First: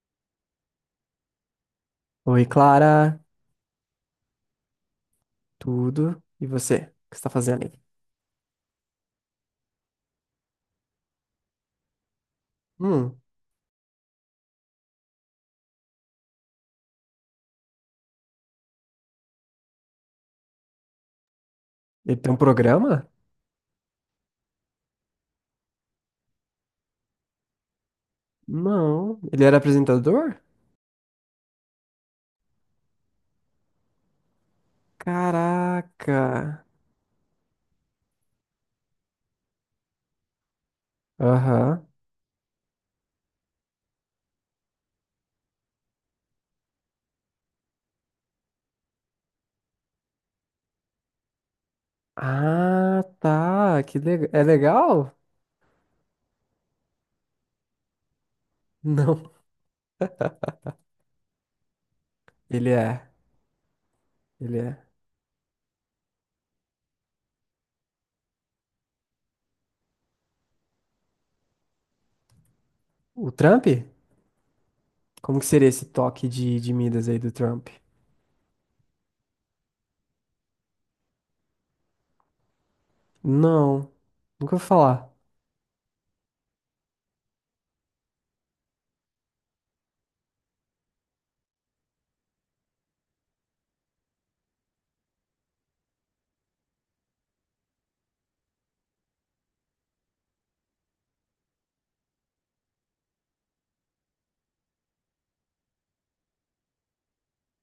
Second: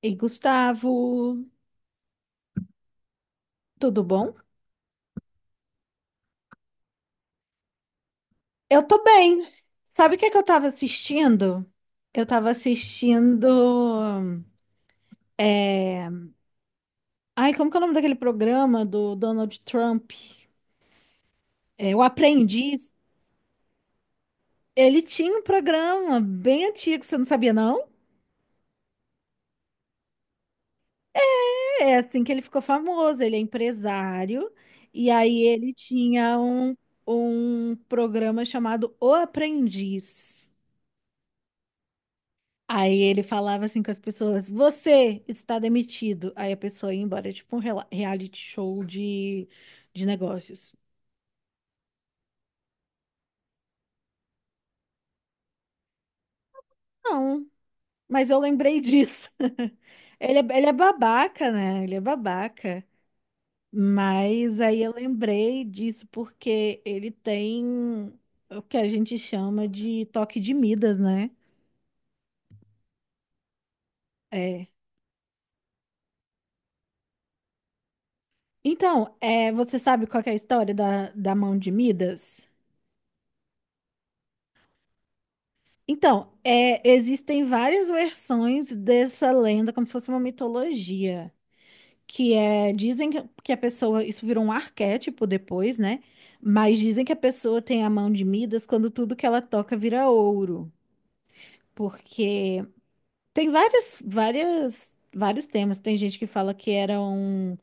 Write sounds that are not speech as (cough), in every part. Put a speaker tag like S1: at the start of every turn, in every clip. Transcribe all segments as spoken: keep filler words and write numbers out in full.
S1: E Gustavo,
S2: Oi, Clara,
S1: tudo bom?
S2: tudo? E você? O que você está fazendo aí?
S1: Eu tô bem. Sabe o que é que eu tava assistindo? Eu tava
S2: Hum,
S1: assistindo. Ai, como que é o nome daquele programa do Donald Trump? É, O
S2: ele tem um
S1: Aprendiz.
S2: programa?
S1: Ele tinha um programa bem antigo, você não sabia, não?
S2: Não, ele era apresentador?
S1: É assim que ele ficou famoso. Ele é empresário. E aí ele
S2: Caraca.
S1: tinha um, um programa chamado O Aprendiz.
S2: Aham.
S1: Aí ele falava assim com as pessoas: você está demitido. Aí a pessoa ia embora, tipo um rela- reality show de, de negócios.
S2: Ah, tá. Que legal. É legal?
S1: Não, mas eu lembrei disso.
S2: Não,
S1: (laughs) Ele é, ele é babaca, né? Ele é
S2: ele
S1: babaca.
S2: é. Ele
S1: Mas aí
S2: é.
S1: eu lembrei disso porque ele tem o que a gente chama de toque de Midas, né?
S2: O Trump?
S1: É.
S2: Como que seria esse toque de, de Midas aí do Trump?
S1: Então, é, você sabe qual que é a história da, da mão de Midas?
S2: Não, nunca vou falar.
S1: Então, é, existem várias versões dessa lenda, como se fosse uma mitologia, que é, dizem que que a pessoa, isso virou um arquétipo depois, né? Mas dizem que a pessoa tem a mão de Midas quando tudo que ela toca vira ouro, porque tem várias, várias, vários temas. Tem gente que fala que eram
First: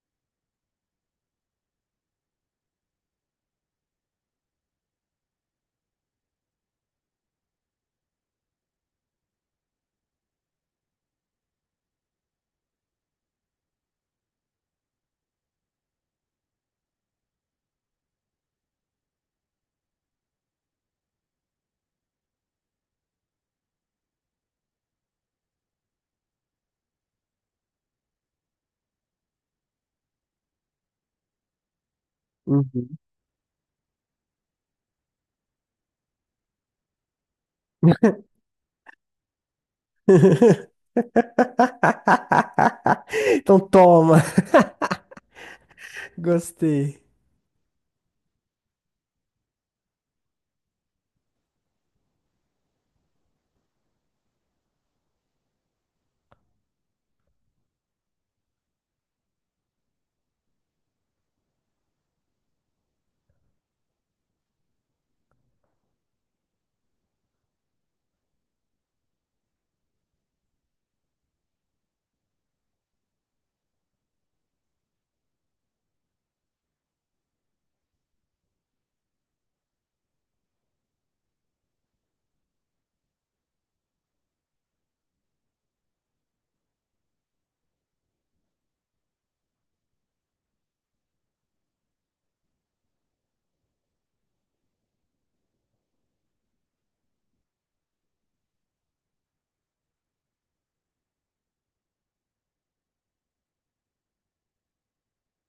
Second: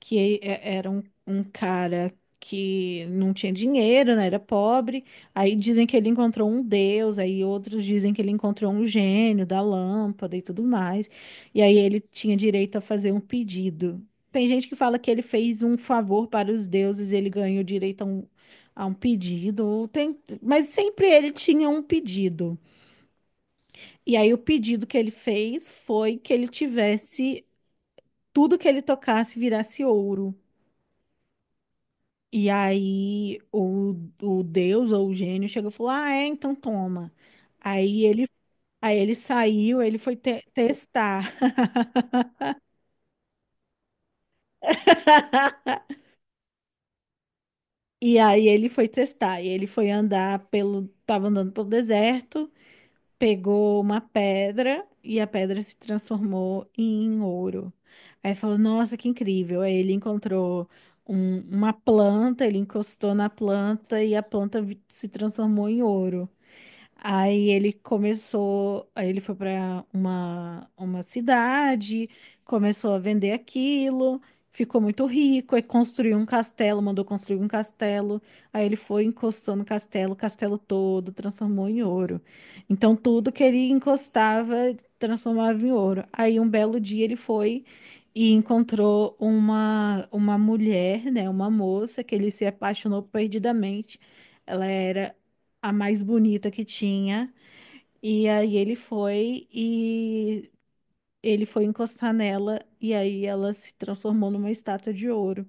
S1: que e- era um, um cara que não tinha dinheiro, né? Era pobre. Aí dizem que ele encontrou um deus, aí outros dizem que ele encontrou um gênio da lâmpada e tudo mais. E aí ele tinha direito a fazer um pedido. Tem gente que fala que ele fez um favor para os deuses, ele ganhou direito a um, a um pedido. Ou Tem, mas sempre ele tinha um pedido. E aí o pedido que ele fez foi que ele tivesse tudo que ele tocasse virasse ouro. E
S2: Uhum.
S1: aí o, o Deus ou o gênio chegou e falou: ah, é, então toma. Aí ele, aí ele saiu, ele foi te-
S2: (laughs)
S1: testar.
S2: Então toma. (laughs)
S1: (laughs)
S2: Gostei.
S1: E aí ele foi testar. E ele foi andar pelo. Tava andando pelo deserto, pegou uma pedra e a pedra se transformou em ouro. Aí falou: nossa, que incrível! Aí ele encontrou um- uma planta, ele encostou na planta e a planta vi- se transformou em ouro. Aí ele começou, aí ele foi para uma, uma cidade, começou a vender aquilo, ficou muito rico, aí construiu um castelo, mandou construir um castelo. Aí ele foi encostando o castelo, o castelo todo transformou em ouro. Então tudo que ele encostava transformava em ouro. Aí um belo dia ele foi e encontrou uma uma mulher, né, uma moça que ele se apaixonou perdidamente. Ela era a mais bonita que tinha. E aí ele foi e ele foi encostar nela e aí ela se transformou numa estátua de ouro.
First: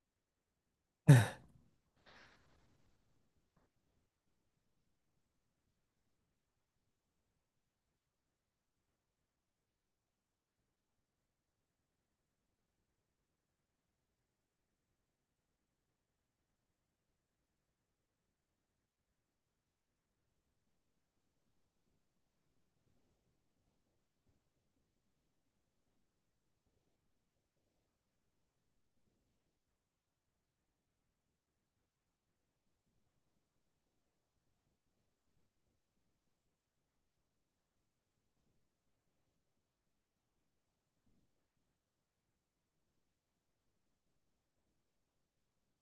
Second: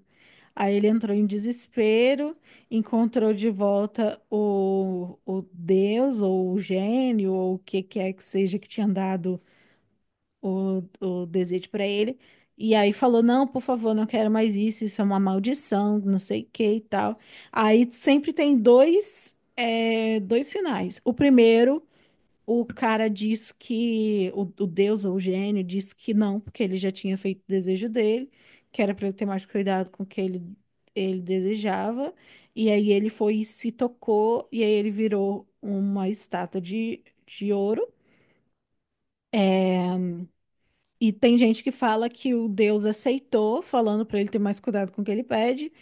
S1: Aí ele entrou em desespero, encontrou de volta o, o Deus ou o gênio ou o que quer que seja que tinha dado o, o desejo para ele. E aí falou: não, por favor, não quero mais isso, isso é uma maldição, não sei o que e tal. Aí sempre tem dois, é, dois finais. O primeiro o cara diz que, o, o deus ou o gênio diz que não, porque ele já tinha feito o desejo dele, que era para ele ter mais cuidado com o que ele, ele desejava. E aí ele foi e se tocou, e aí ele virou uma estátua de, de ouro. E tem gente que fala que o deus aceitou, falando para ele ter mais cuidado com o que ele pede,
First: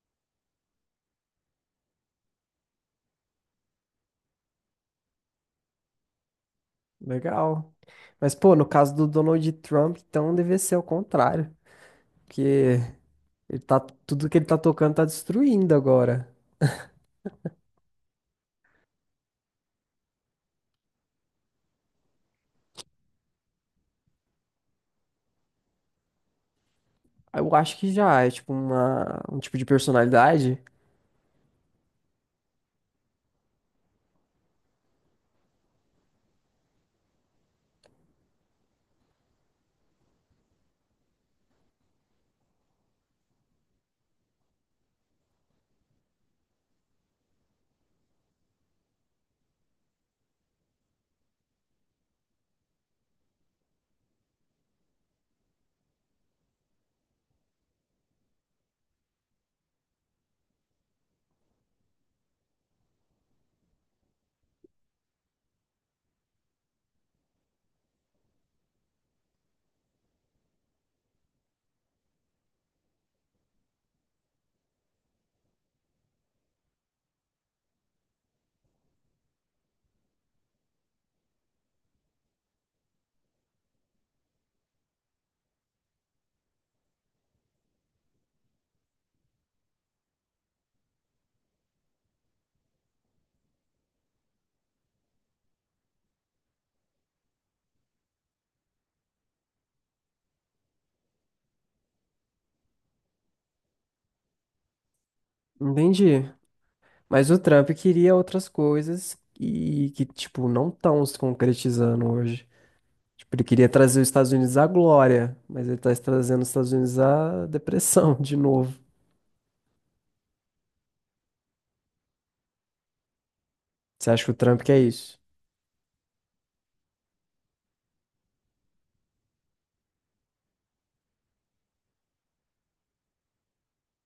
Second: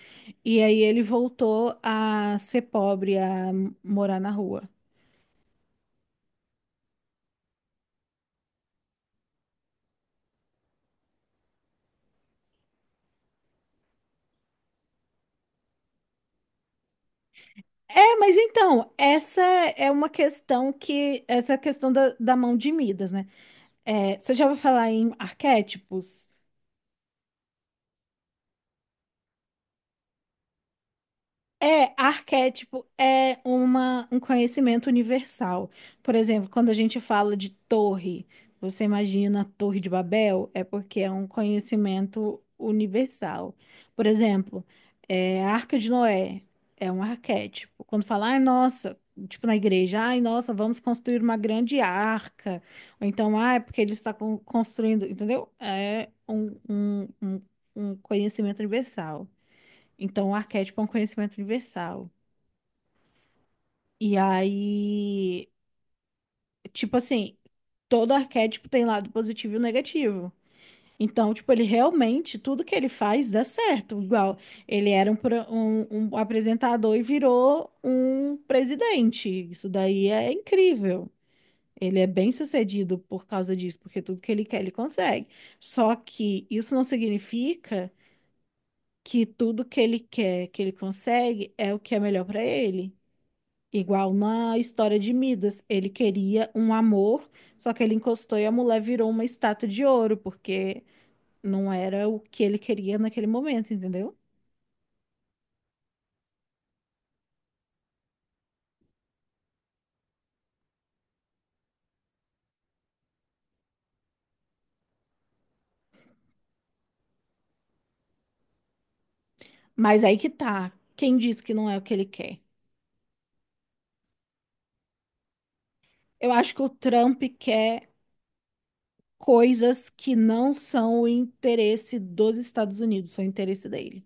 S1: e aí ele voltou a ser pobre, a morar na rua.
S2: Legal. Mas, pô, no caso do Donald Trump, então deve ser o contrário. Porque ele tá, tudo que ele tá tocando tá destruindo agora.
S1: É, mas então, essa é uma questão que, essa é a questão da, da mão de Midas, né? É, você já vai falar em arquétipos?
S2: Eu acho que já é tipo uma, um tipo de personalidade.
S1: É, arquétipo é uma, um conhecimento universal. Por exemplo, quando a gente fala de torre, você imagina a Torre de Babel? É porque é um conhecimento universal. Por exemplo, é, a Arca de Noé é um arquétipo. Quando fala, ai, nossa, tipo na igreja, ai, nossa, vamos construir uma grande arca. Ou então, ah, é porque ele está con- construindo, entendeu? É um, um, um um conhecimento universal. Então, o arquétipo é um conhecimento universal. E aí, tipo assim, todo arquétipo tem lado positivo e negativo. Então, tipo, ele realmente, tudo que ele faz dá certo. Igual, ele era um, pro- um, um apresentador e virou um presidente. Isso daí é incrível. Ele é bem sucedido por causa disso, porque tudo que ele quer, ele consegue. Só que isso não significa que tudo que ele quer, que ele consegue, é o que é melhor para ele. Igual na história de Midas, ele queria um amor, só que ele encostou e a mulher virou uma estátua de ouro, porque não era o que ele queria naquele momento, entendeu?
S2: Entendi. Mas o Trump queria outras coisas e que, tipo, não estão se concretizando hoje. Tipo, ele queria trazer os Estados Unidos à glória, mas ele tá trazendo os Estados Unidos à depressão (laughs) de novo.
S1: Mas aí que tá. Quem diz que não é o que ele quer?
S2: Você acha que o Trump quer isso?
S1: Eu acho que o Trump quer coisas que não são o interesse dos Estados Unidos, são o interesse dele.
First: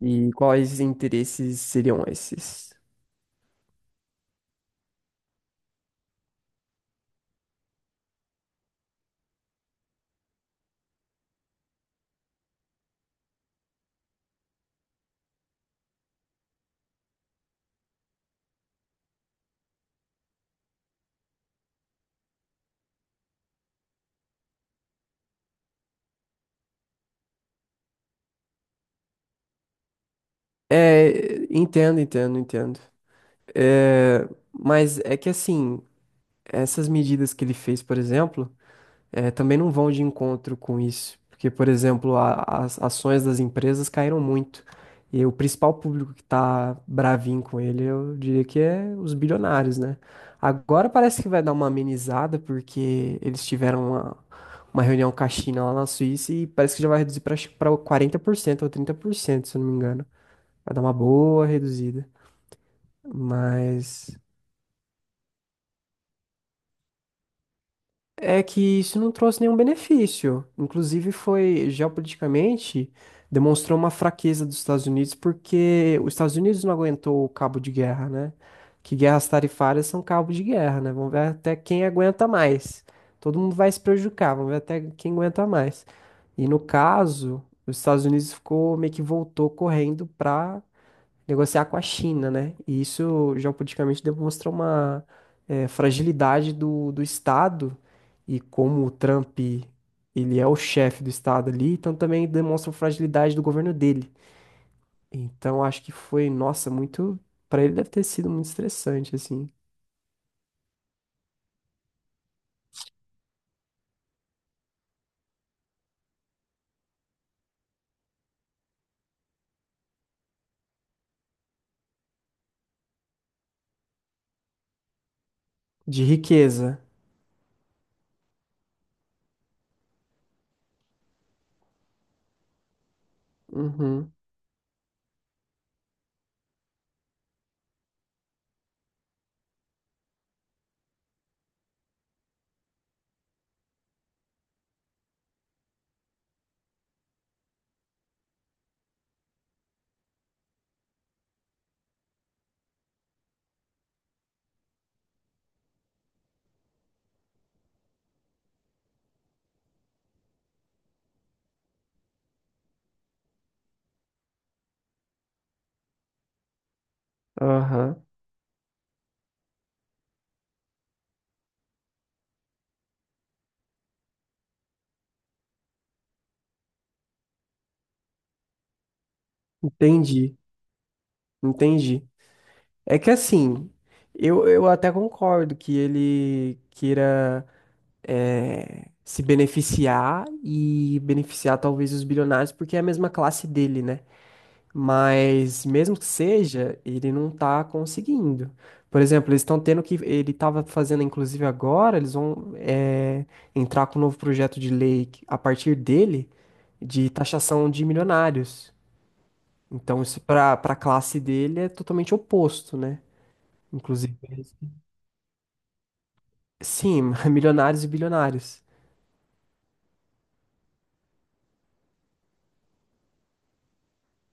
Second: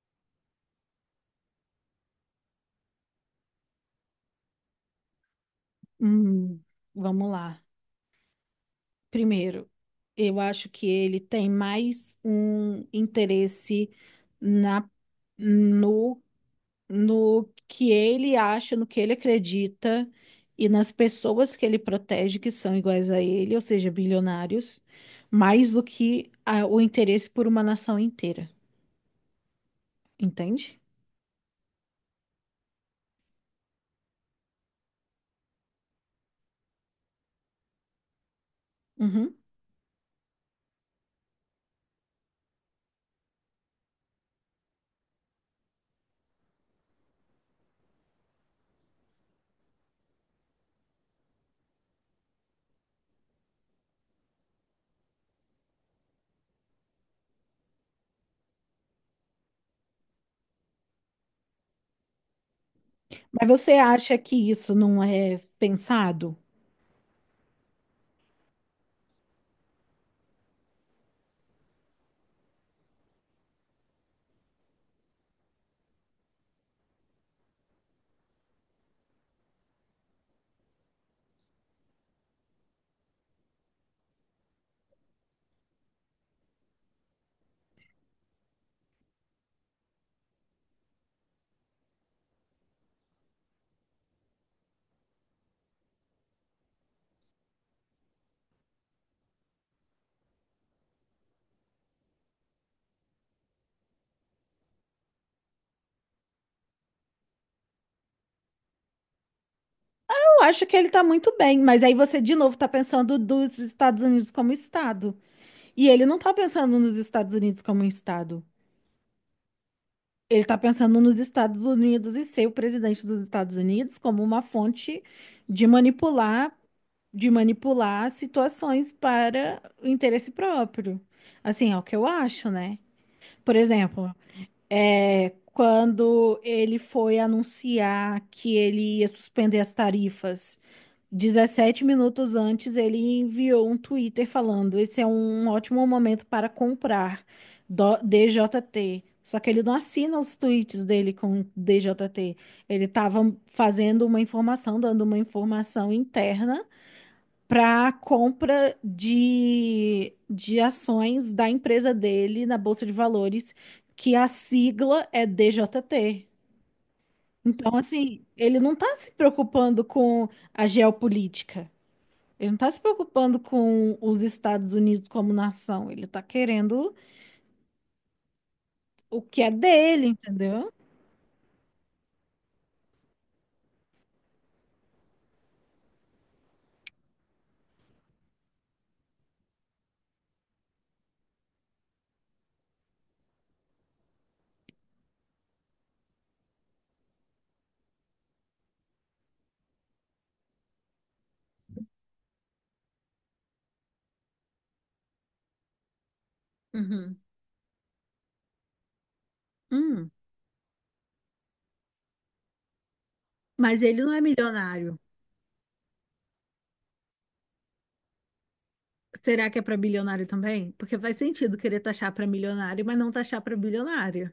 S2: E quais interesses seriam esses?
S1: Hum, vamos lá. Primeiro, eu acho que ele tem mais um interesse na no no que ele acha, no que ele acredita e nas pessoas que ele protege que são iguais a ele, ou seja, bilionários, mais do que a- o interesse por uma nação inteira, entende?
S2: É, entendo, entendo, entendo. É, mas é que assim, essas medidas que ele fez, por exemplo, é,
S1: Uhum.
S2: também não vão de encontro com isso. Porque, por exemplo, a- as ações das empresas caíram muito. E o principal público que tá bravinho com ele, eu diria que é os bilionários, né? Agora parece que vai dar uma amenizada, porque eles tiveram uma, uma reunião com a China lá na Suíça e parece que já vai reduzir para quarenta por cento ou trinta por cento se eu não me engano. Vai dar uma boa reduzida.
S1: Mas você
S2: Mas
S1: acha que isso não é pensado?
S2: é que isso não trouxe nenhum benefício. Inclusive, foi geopoliticamente demonstrou uma fraqueza dos Estados Unidos, porque os Estados Unidos não aguentou o cabo de guerra, né? Que guerras tarifárias são cabo de guerra, né? Vamos ver até quem aguenta mais. Todo mundo vai se prejudicar, vamos ver até quem aguenta mais. E no caso, os Estados Unidos ficou meio que voltou correndo para negociar com a China, né? E isso geopoliticamente demonstra uma eh, fragilidade do, do Estado e como o Trump ele é o chefe do Estado ali, então também demonstra a fragilidade do governo dele. Então acho que foi, nossa, muito, para ele deve ter sido muito estressante assim,
S1: Eu acho que ele tá muito bem, mas aí você de novo tá pensando dos Estados Unidos como Estado. E ele não tá pensando nos Estados Unidos como Estado. Ele está pensando nos Estados Unidos e ser o presidente dos Estados Unidos como uma fonte de
S2: de
S1: manipular,
S2: riqueza.
S1: de manipular situações para o interesse próprio. Assim, é o que eu acho, né? Por
S2: Uhum.
S1: exemplo, é, quando ele foi anunciar que ele ia suspender as tarifas dezessete minutos antes, ele enviou um Twitter falando: esse é um ótimo momento para comprar do- D J T. Só que ele não assina os tweets dele com D J T. Ele estava fazendo uma informação, dando uma informação interna para compra de, de ações da empresa dele na Bolsa de Valores, que a sigla é D J T. Então,
S2: Aham.
S1: assim, ele não está se preocupando com a geopolítica. Ele não está se preocupando com os Estados Unidos como nação, ele está querendo o que é dele,
S2: Entendi.
S1: entendeu?
S2: Entendi. É que assim, eu, eu até concordo que ele queira eh, se beneficiar e beneficiar talvez os bilionários, porque é a mesma classe dele, né? Mas mesmo que seja, ele não tá conseguindo. Por exemplo, eles estão tendo que. Ele estava fazendo, inclusive agora, eles vão eh, entrar com um novo projeto de lei que- a partir dele de
S1: Uhum.
S2: taxação de milionários. Então,
S1: Hum.
S2: isso para para a classe dele é totalmente oposto, né?
S1: Mas ele não
S2: Inclusive,
S1: é
S2: eles-
S1: milionário.
S2: sim, (laughs) milionários e bilionários.
S1: Será que é para bilionário também? Porque faz sentido querer taxar para milionário, mas não taxar para bilionário.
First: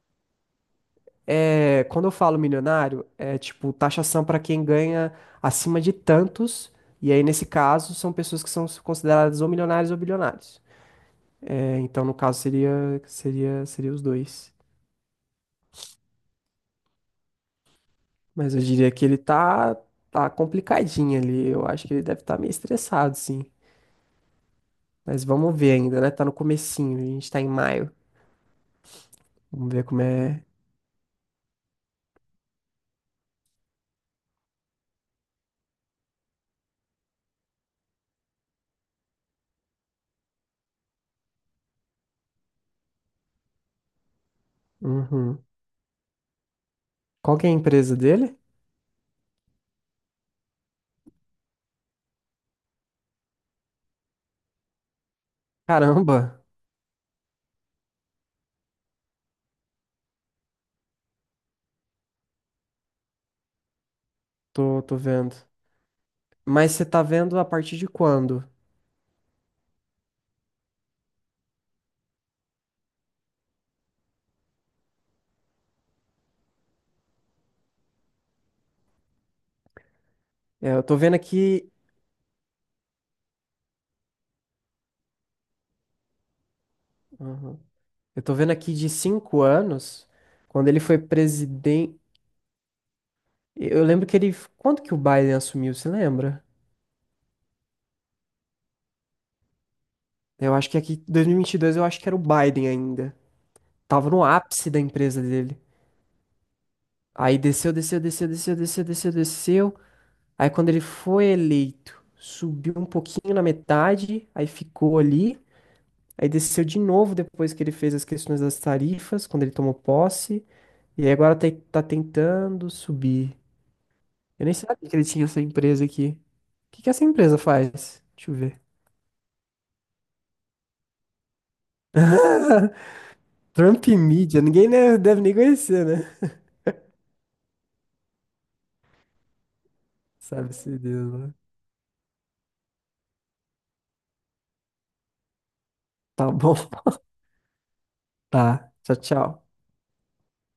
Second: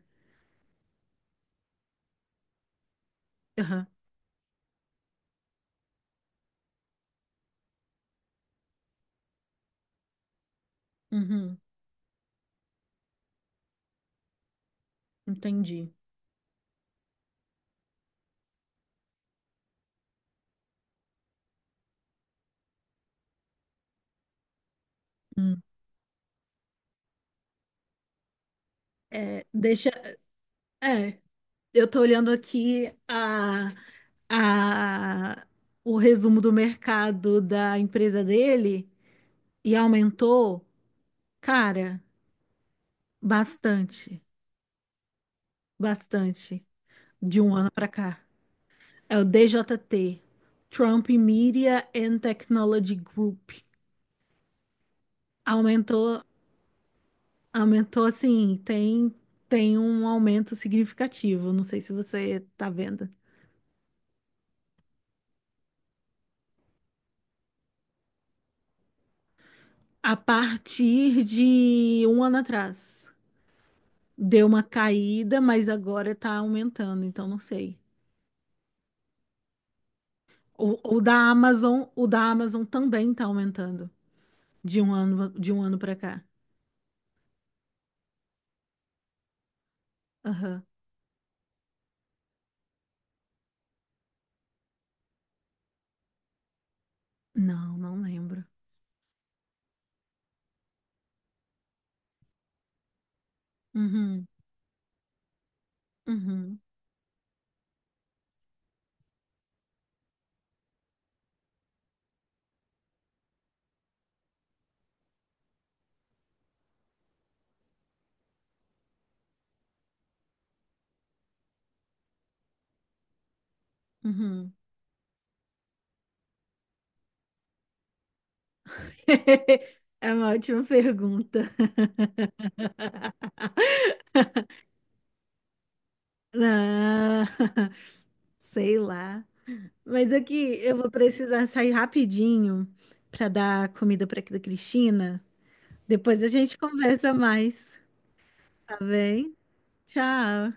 S2: É, quando eu falo milionário, é tipo
S1: Aham.
S2: taxação para quem ganha acima de tantos, e aí nesse caso são pessoas que são consideradas ou milionários ou bilionários.
S1: Uhum.
S2: É, então no caso seria seria seria os dois.
S1: Entendi.
S2: Mas eu diria que ele tá tá complicadinho ali. Eu acho que ele deve estar meio estressado, sim. Mas vamos
S1: Hum.
S2: ver ainda, né? Tá no comecinho, a gente tá em maio.
S1: É,
S2: Vamos ver
S1: deixa.
S2: como é.
S1: É, eu tô olhando aqui a, a, o resumo do mercado da empresa dele e aumentou, cara, bastante.
S2: Uhum.
S1: Bastante.
S2: Qual
S1: De
S2: que é
S1: um
S2: a
S1: ano para
S2: empresa
S1: cá.
S2: dele?
S1: É o D J T, Trump Media and Technology Group. Aumentou,
S2: Caramba,
S1: aumentou assim, tem tem um aumento significativo, não sei se você tá vendo.
S2: tô tô vendo. Mas você tá vendo a partir de quando?
S1: A partir de um ano atrás, deu uma caída, mas agora está aumentando, então não sei.
S2: É, eu
S1: O,
S2: tô
S1: o da
S2: vendo aqui.
S1: Amazon, o da Amazon também está aumentando de um ano de um ano para cá.
S2: Uhum. Eu tô vendo aqui de cinco anos,
S1: Aham.
S2: quando ele foi presidente. Eu lembro que ele. Quando que o Biden assumiu, você lembra?
S1: Não, não lembro.
S2: Eu acho que aqui, dois mil e e vinte e dois, eu acho que era o Biden ainda. Tava no
S1: Uhum.
S2: ápice da empresa dele.
S1: Uhum,
S2: Aí desceu, desceu, desceu, desceu, desceu, desceu, desceu. Aí quando ele foi eleito, subiu um pouquinho na metade, aí ficou ali. Aí desceu de novo depois que ele fez as questões das tarifas, quando ele tomou posse. E aí agora tá tá tentando subir. Eu
S1: uhum.
S2: nem sabia que ele tinha essa empresa aqui. O que que essa empresa faz? Deixa eu ver.
S1: (laughs) É uma ótima pergunta.
S2: (laughs) Trump Media,
S1: (laughs)
S2: ninguém né, deve nem conhecer, né?
S1: Não, (laughs) sei lá. Mas aqui eu
S2: Sabe-se
S1: vou
S2: Deus, né?
S1: precisar sair rapidinho para dar comida para a Cristina. Depois a
S2: Tá bom.
S1: gente
S2: (laughs)
S1: conversa mais,
S2: Tá.
S1: tá
S2: Tchau,
S1: bem?
S2: tchau.
S1: Tchau.